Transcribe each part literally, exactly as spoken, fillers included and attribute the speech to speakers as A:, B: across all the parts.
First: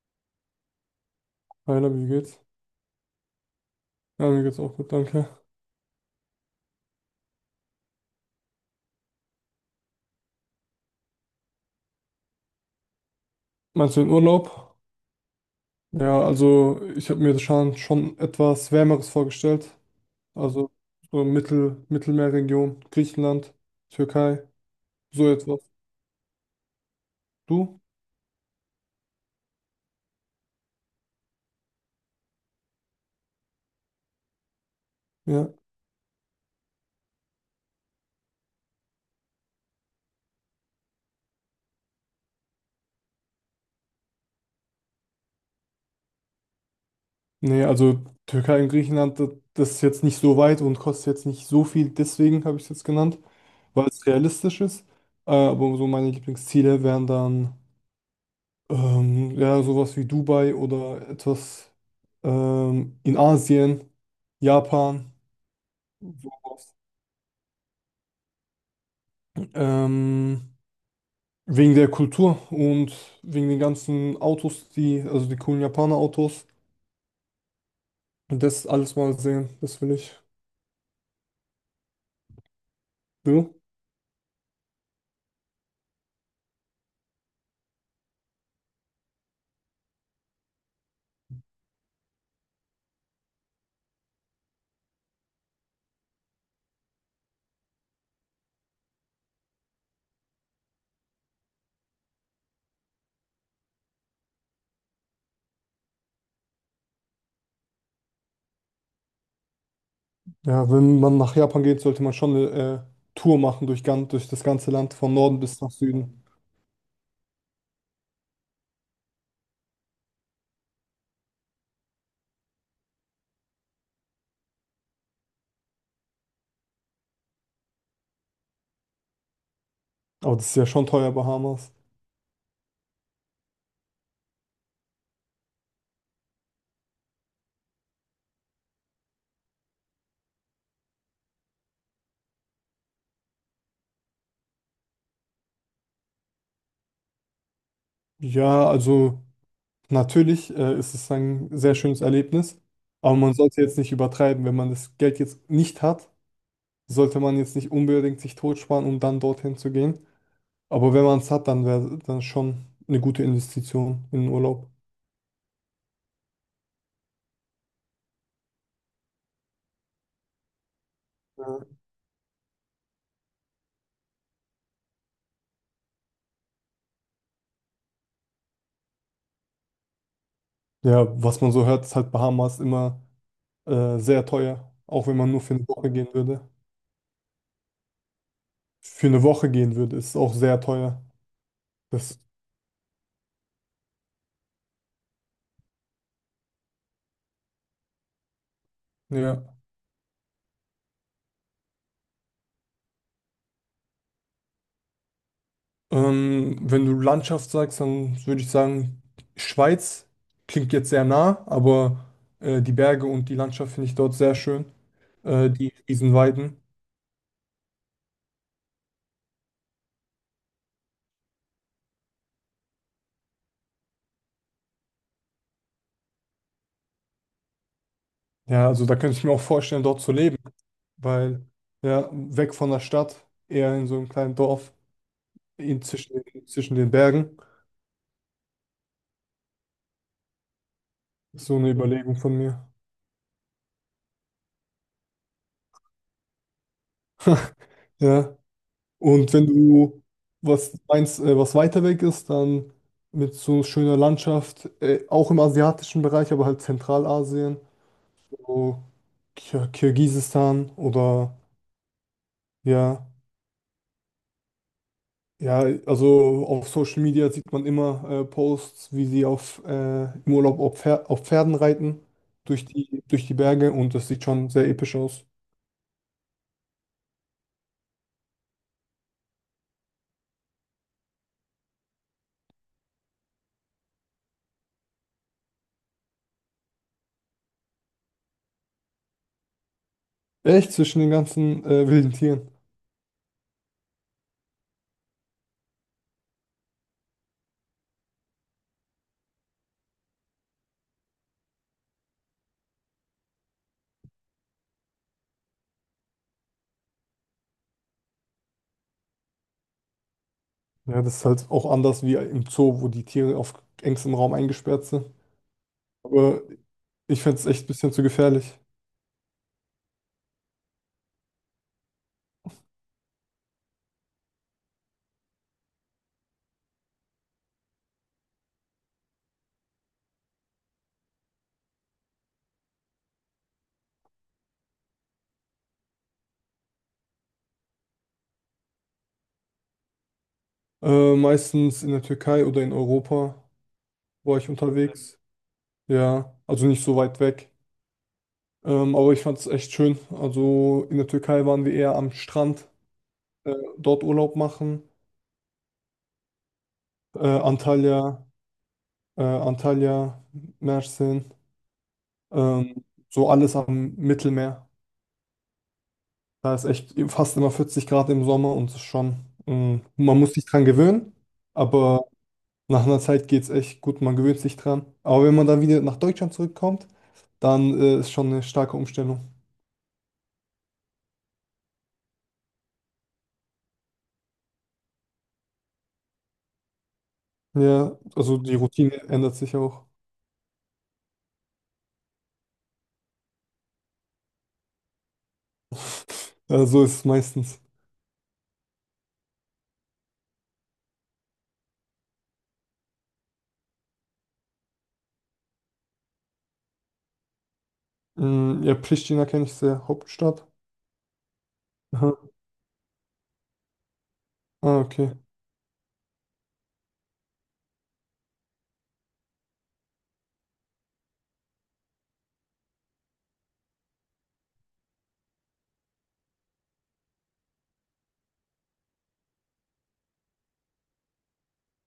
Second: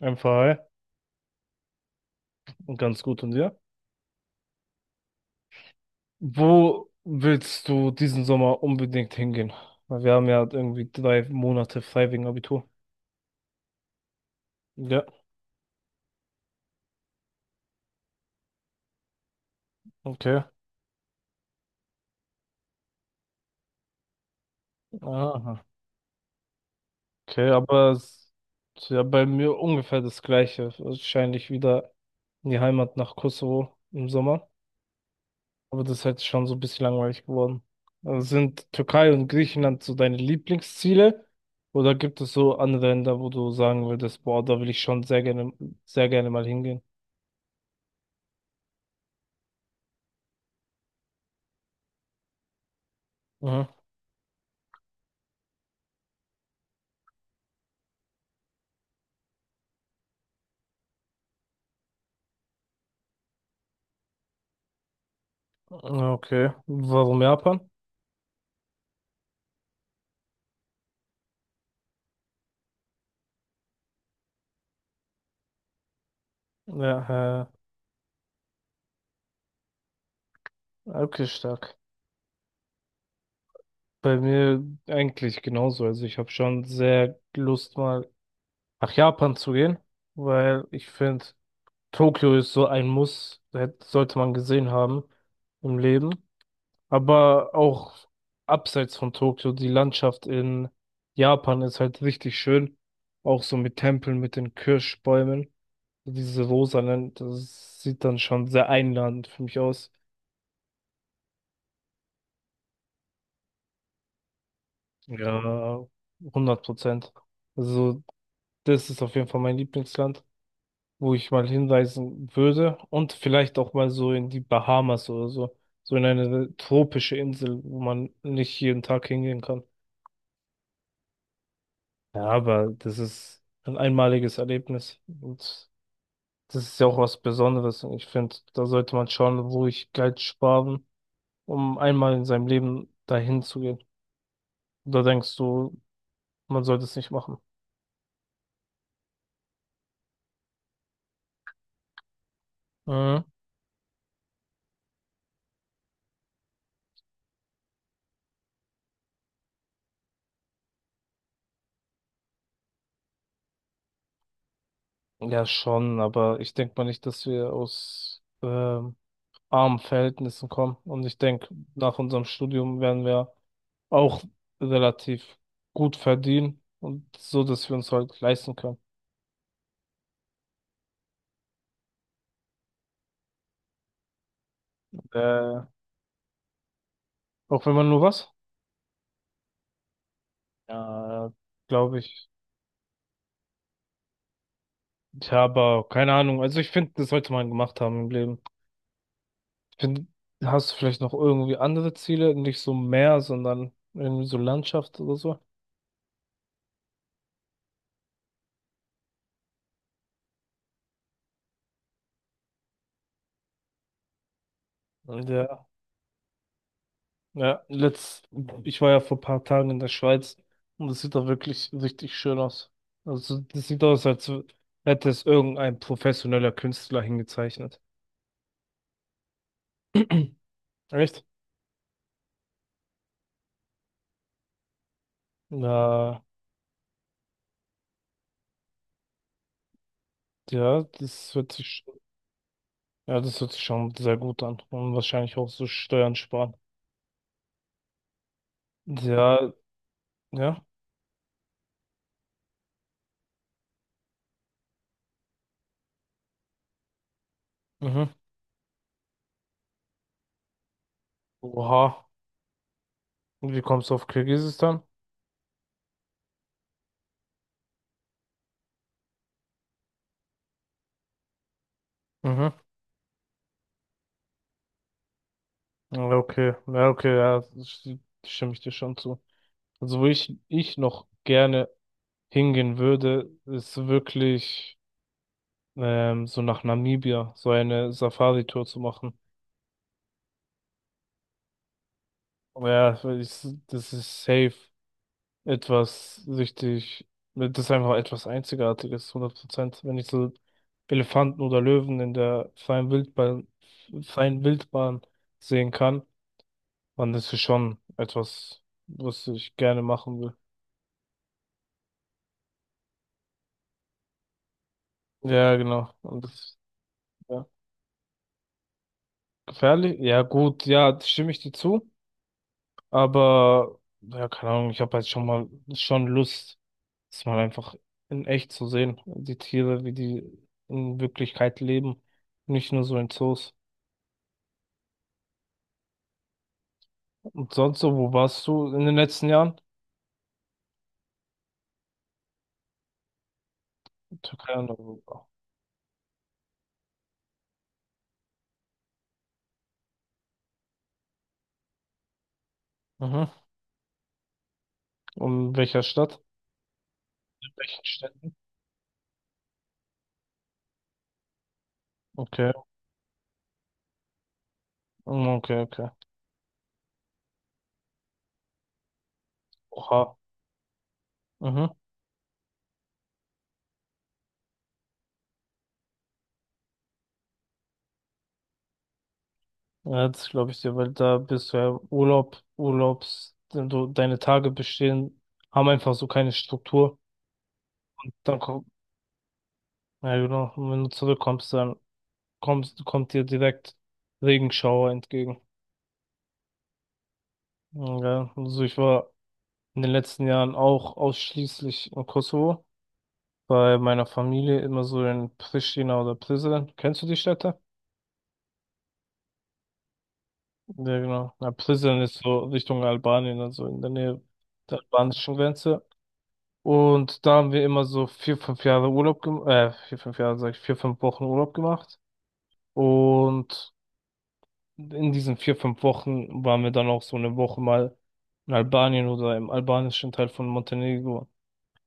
A: Einfach hi
B: Hi, Labi, wie geht's?
A: und ganz gut und dir.
B: Ja, mir geht's auch gut, danke.
A: Wo willst du diesen Sommer unbedingt hingehen? Weil wir haben ja irgendwie drei Monate frei wegen Abitur.
B: Meinst du den Urlaub?
A: Ja,
B: Ja, also ich habe mir das schon, schon etwas Wärmeres vorgestellt.
A: okay.
B: Also so Mittel, Mittelmeerregion, Griechenland, Türkei, so etwas.
A: Aha. Okay,
B: Du?
A: aber es ist ja bei mir ungefähr das Gleiche. Wahrscheinlich wieder in die Heimat nach Kosovo im Sommer.
B: Ja.
A: Aber das ist halt schon so ein bisschen langweilig geworden. Also sind Türkei und Griechenland so deine Lieblingsziele? Oder gibt es so andere Länder, wo du sagen würdest, boah, da will ich schon sehr gerne, sehr gerne mal hingehen?
B: Nee, also Türkei und Griechenland, das, das ist jetzt nicht so weit und kostet jetzt nicht so viel, deswegen habe ich es jetzt genannt,
A: Mhm.
B: weil es realistisch ist. Äh, aber so meine Lieblingsziele wären dann ähm, ja sowas wie Dubai oder etwas ähm, in Asien. Japan.
A: Ja, okay. Warum Japan?
B: Ähm, Wegen der Kultur und wegen den ganzen Autos, die, also die coolen Japaner-Autos.
A: Ja,
B: Und das alles mal sehen, das will ich.
A: äh, okay, stark.
B: Du?
A: Bei mir eigentlich genauso. Also ich habe schon sehr Lust, mal nach Japan zu gehen, weil ich finde, Tokio ist so ein Muss, hätte- sollte man gesehen haben im Leben. Aber auch abseits von Tokio, die Landschaft in Japan ist halt richtig schön. Auch so mit Tempeln, mit den Kirschbäumen, diese rosanen, das sieht dann schon sehr einladend für mich aus.
B: Ja, wenn man nach Japan geht, sollte man schon eine äh, Tour machen durch, gan- durch das ganze Land, von Norden bis nach
A: Ja,
B: Süden.
A: hundert Prozent. Also, das ist auf jeden Fall mein Lieblingsland, wo ich mal hinreisen würde, und vielleicht auch mal so in die Bahamas oder so, so in eine tropische Insel, wo man nicht jeden Tag hingehen kann.
B: Aber das ist ja schon teuer, Bahamas.
A: Ja, aber das ist ein einmaliges Erlebnis, und das ist ja auch was Besonderes, und ich finde, da sollte man schauen, wo ich Geld sparen, um einmal in seinem Leben dahin zu gehen. Da denkst du, man sollte es nicht machen.
B: Ja, also natürlich äh, ist es ein sehr schönes Erlebnis, aber
A: Mhm.
B: man sollte jetzt nicht übertreiben. Wenn man das Geld jetzt nicht hat, sollte man jetzt nicht unbedingt sich totsparen, um dann dorthin zu gehen. Aber wenn man es hat, dann wäre dann schon eine gute Investition in den Urlaub.
A: Ja, schon, aber ich denke mal nicht, dass wir aus ähm, armen Verhältnissen kommen. Und ich denke,
B: Ja.
A: nach unserem Studium werden wir auch relativ gut verdienen und so, dass wir uns halt leisten können.
B: Ja, was man so hört, ist halt Bahamas immer äh, sehr teuer. Auch wenn man nur für
A: Äh,
B: eine Woche gehen würde.
A: auch wenn man nur was?
B: Für eine Woche gehen würde, ist es auch sehr teuer.
A: Ja, glaube
B: Das,
A: ich. Tja, aber keine Ahnung. Also ich finde, das sollte man gemacht haben im Leben.
B: ja.
A: Ich finde, hast du vielleicht noch irgendwie andere Ziele? Nicht so Meer, sondern irgendwie so Landschaft oder so?
B: Ähm, wenn du Landschaft sagst, dann würde ich sagen, Schweiz klingt jetzt sehr nah, aber äh, die Berge und die Landschaft finde ich dort sehr schön. Äh,
A: Ja.
B: die Riesenweiden.
A: Ja, letzt, ich war ja vor ein paar Tagen in der Schweiz, und das sieht da wirklich richtig schön aus. Also das sieht aus, als hätte es irgendein professioneller Künstler hingezeichnet.
B: Ja, also da könnte ich mir auch vorstellen, dort zu leben.
A: Echt?
B: Weil, ja, weg von der Stadt, eher in so einem kleinen Dorf, in zwischen,
A: Na
B: zwischen den Bergen.
A: ja, das
B: Ist
A: hört
B: so eine
A: sich,
B: Überlegung von mir.
A: ja, das hört sich schon sehr gut an, und wahrscheinlich auch so Steuern sparen.
B: Ja. Und wenn
A: Ja,
B: du
A: ja,
B: was meinst, äh, was weiter weg ist, dann mit so schöner Landschaft, äh, auch im asiatischen Bereich, aber halt Zentralasien,
A: mhm.
B: so Kir Kirgisistan oder
A: Oha.
B: ja.
A: Und wie kommst du auf Kirgisistan?
B: Ja, also auf Social Media sieht man immer äh, Posts, wie sie auf, äh, im Urlaub auf, Pfer auf Pferden reiten,
A: Mhm.
B: durch die, durch die Berge und das sieht schon sehr episch aus.
A: Ja, okay, ja, okay, ja, das sti- stimme ich dir schon zu. Also wo ich, ich noch gerne hingehen würde, ist wirklich ähm, so nach Namibia, so eine Safari-Tour zu machen.
B: Echt zwischen den ganzen äh, wilden Tieren.
A: Aber ja, weil ich, das ist safe etwas richtig, das ist einfach etwas Einzigartiges, hundert Prozent. Wenn ich so Elefanten oder Löwen in der freien Wildbahn, freien Wildbahn sehen kann, dann ist es schon etwas, was ich gerne machen will.
B: Ja, das ist halt auch anders wie im Zoo, wo die Tiere auf engstem Raum eingesperrt sind.
A: Ja, genau. Und
B: Aber
A: das,
B: ich fände
A: ja.
B: es echt ein bisschen zu gefährlich.
A: Gefährlich? Ja, gut, ja, stimme ich dir zu. Aber, ja, keine Ahnung, ich habe halt schon mal schon Lust, das mal einfach in echt zu sehen. Die Tiere, wie die in Wirklichkeit leben. Nicht nur so in Zoos. Und sonst so, wo warst du in den letzten Jahren?
B: Äh, meistens in der Türkei oder in Europa war ich
A: Türkei und
B: unterwegs.
A: Europa.
B: Ja, also nicht so weit weg. Ähm, aber ich fand es echt schön. Also in der Türkei waren wir eher am Strand.
A: Mhm.
B: äh, Dort Urlaub machen.
A: Und in welcher Stadt?
B: Äh,
A: In welchen
B: Antalya,
A: Städten?
B: äh, Antalya, Mersin,
A: Okay.
B: ähm, so alles am Mittelmeer.
A: Mm, okay, okay.
B: Da ist echt fast immer vierzig Grad im Sommer und es ist schon, ähm,
A: Oha.
B: man muss sich dran gewöhnen,
A: Mhm.
B: aber nach einer Zeit geht es echt gut, man gewöhnt sich dran. Aber wenn man dann wieder nach Deutschland zurückkommt, dann äh, ist schon eine starke Umstellung.
A: Ja, das glaube ich dir, weil da bist du ja im Urlaub, Urlaubs, du, deine Tage bestehen, haben einfach so keine Struktur.
B: Ja,
A: Dann
B: also die
A: ko-
B: Routine ändert sich auch.
A: Ja, genau. Und wenn du zurückkommst, dann kommst, kommt dir direkt Regenschauer entgegen.
B: Äh, so ist es meistens.
A: Ja, also ich war in den letzten Jahren auch ausschließlich im Kosovo, bei meiner Familie immer so in Pristina oder Prizren. Kennst du die Städte?
B: Mm, ja, Pristina kenne ich sehr, Hauptstadt.
A: Ja, genau. Na, Prizren ist
B: Aha.
A: so Richtung Albanien, also in der Nähe der
B: Ah, okay.
A: albanischen Grenze. Und da haben wir immer so vier, fünf Jahre Urlaub gemacht, äh, vier, fünf Jahre, sag ich, vier, fünf Wochen Urlaub gemacht. Und in diesen vier, fünf Wochen waren wir dann auch so eine Woche mal in Albanien oder im albanischen Teil von Montenegro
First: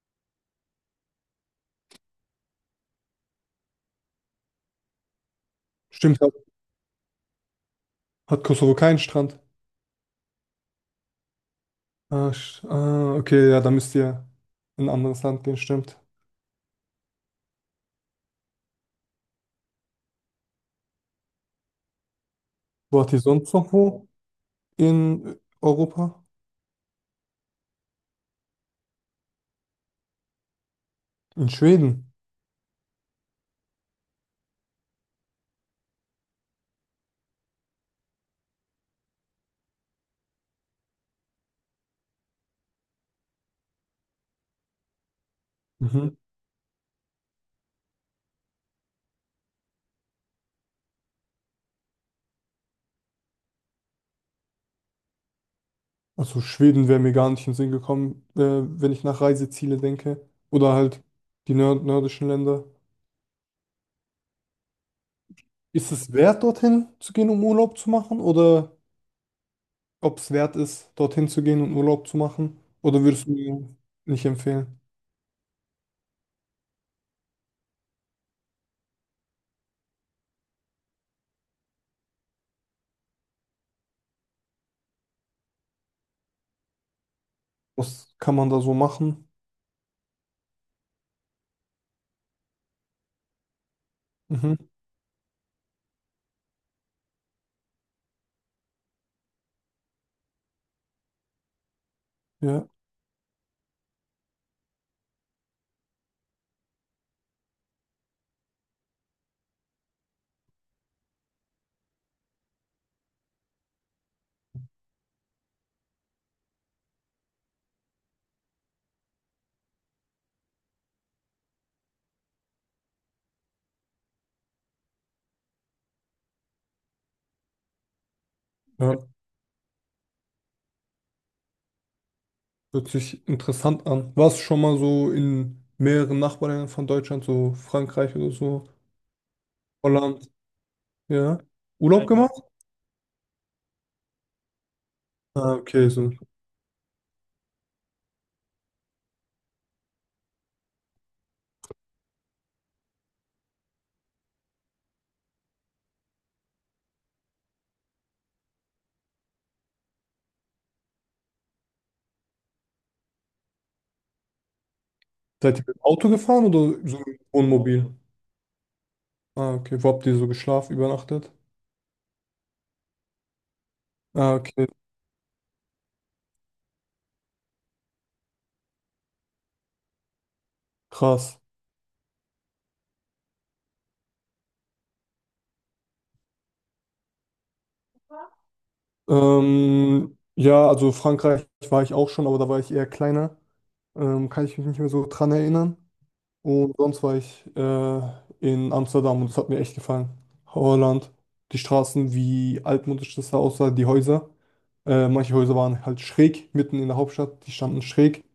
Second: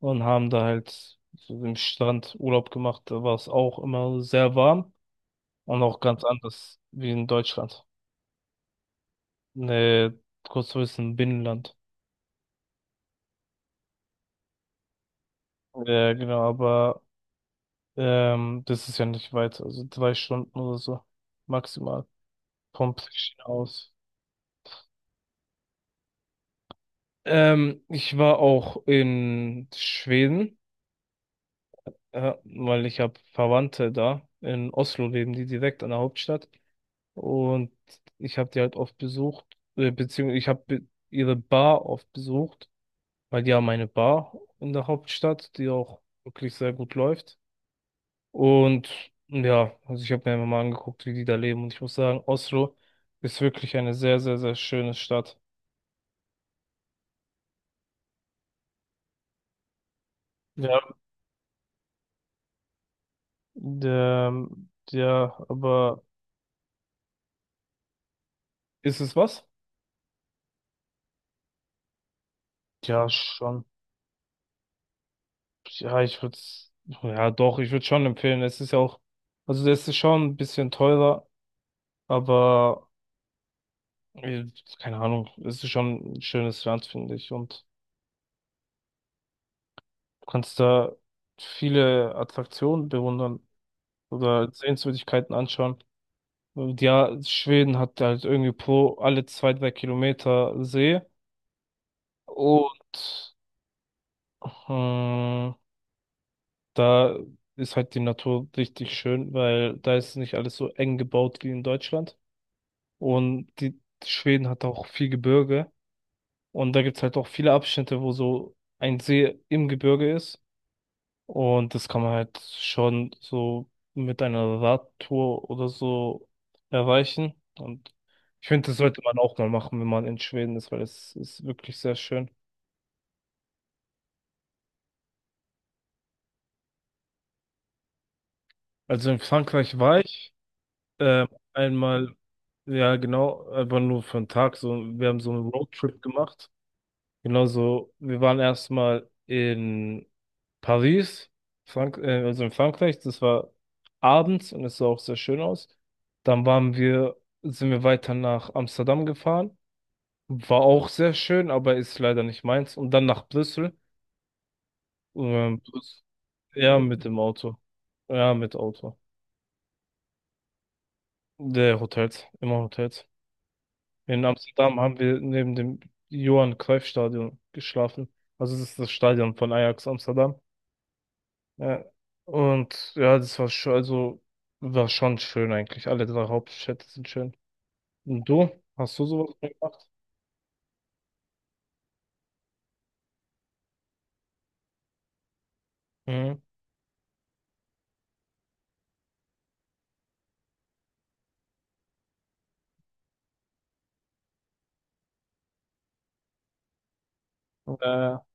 A: und haben da halt so im Strand Urlaub gemacht. Da war es auch immer sehr warm und auch
B: Stimmt,
A: ganz
B: ja.
A: anders wie in Deutschland.
B: Hat Kosovo keinen Strand?
A: Ne, kurz zu wissen, Binnenland.
B: Ah, sch- ah, okay, ja, da müsst ihr in ein anderes Land gehen, stimmt.
A: Ja, genau, aber ähm, das ist ja nicht weit, also drei Stunden oder so maximal vom
B: Wo hat die
A: Pristina
B: sonst noch
A: aus.
B: wo? In Europa?
A: Ähm, ich war auch in Schweden.
B: In Schweden.
A: Ja, weil ich habe Verwandte da in Oslo leben, die direkt an der Hauptstadt. Und ich habe die halt oft besucht, äh, beziehungsweise ich habe be ihre Bar oft besucht, weil die haben eine Bar in der Hauptstadt, die auch
B: Mhm.
A: wirklich sehr gut läuft. Und ja, also ich habe mir einfach mal angeguckt, wie die da leben. Und ich muss sagen, Oslo ist wirklich eine sehr, sehr, sehr schöne Stadt.
B: Also Schweden wäre mir gar nicht in den Sinn gekommen, äh, wenn ich nach Reiseziele denke. Oder
A: Ja,
B: halt die nör nördischen Länder.
A: der, ja,
B: Ist
A: aber
B: es wert, dorthin zu gehen, um Urlaub zu machen? Oder
A: ist es was?
B: ob es wert ist, dorthin zu gehen und Urlaub zu machen? Oder
A: Ja,
B: würdest du
A: schon.
B: mir nicht empfehlen?
A: Ja, ich würde ja doch, ich würde schon empfehlen. Es ist ja auch, also das ist schon ein bisschen teurer, aber äh, keine Ahnung, es ist schon ein schönes Land, finde ich. Und
B: Was kann man da so machen?
A: du kannst da viele Attraktionen bewundern oder
B: Mhm.
A: Sehenswürdigkeiten anschauen. Und ja, Schweden hat halt irgendwie pro alle zwei, drei Kilometer See,
B: Ja.
A: und ähm, da ist halt die Natur richtig schön, weil da ist nicht alles so eng gebaut wie in Deutschland. Und die Schweden hat auch viel Gebirge. Und da gibt's halt auch viele Abschnitte, wo so ein See im Gebirge ist. Und das kann man halt schon so mit einer Radtour oder so erreichen. Und ich finde, das
B: Ja.
A: sollte man auch mal machen, wenn man in Schweden ist, weil es ist wirklich sehr schön.
B: Hört sich interessant an. Warst du schon mal so in mehreren Nachbarländern von Deutschland, so Frankreich oder so,
A: Also in Frankreich war
B: Holland,
A: ich ähm,
B: ja? Urlaub
A: einmal,
B: gemacht?
A: ja genau, aber nur für einen Tag. So, wir haben so einen
B: Ah, okay,
A: Roadtrip
B: so.
A: gemacht. Genauso, wir waren erstmal in Paris, Frank äh, also in Frankreich, das war abends und es sah auch sehr schön aus. Dann waren wir, sind wir weiter nach Amsterdam gefahren, war auch sehr schön, aber ist leider nicht meins. Und dann nach Brüssel,
B: Seid
A: ähm,
B: ihr mit dem
A: Brüssel.
B: Auto gefahren
A: Ja,
B: oder so
A: mit
B: mit
A: dem
B: dem
A: Auto,
B: Wohnmobil?
A: ja, mit Auto.
B: Ah, okay. Wo habt ihr so geschlafen, übernachtet?
A: Der Hotels, immer Hotels. In
B: Ah, okay,
A: Amsterdam haben wir neben dem Johan Cruyff Stadion geschlafen. Also das ist das Stadion von Ajax Amsterdam.
B: krass.
A: Ja. Und ja, das war schon, also war schon schön eigentlich. Alle drei Hauptstädte sind schön. Und du? Hast du sowas gemacht?
B: Ähm, ja, also Frankreich war ich auch schon, aber da war ich eher kleiner. Ähm, kann ich mich nicht mehr so dran erinnern.
A: Mhm.
B: Und sonst war ich äh, in Amsterdam und es hat mir echt gefallen. Holland, die Straßen, wie altmodisch das da aussah, die Häuser. Äh, manche Häuser waren halt schräg, mitten in der Hauptstadt, die standen
A: Äh,
B: schräg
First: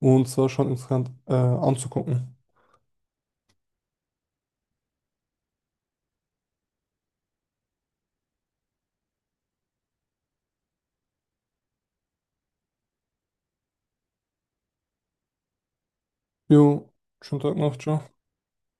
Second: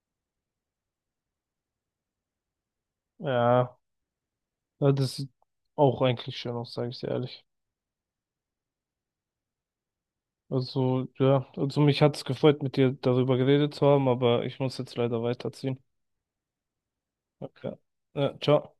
B: und es war schon interessant äh, anzugucken.
A: ja, Ja, das sieht auch eigentlich schön aus, sage ich dir ehrlich. Also, ja, also mich hat es gefreut, mit dir darüber geredet zu haben, aber ich muss jetzt leider weiterziehen.
B: Jo, schönen Tag
A: Okay.
B: noch, ciao.
A: Ja, ciao.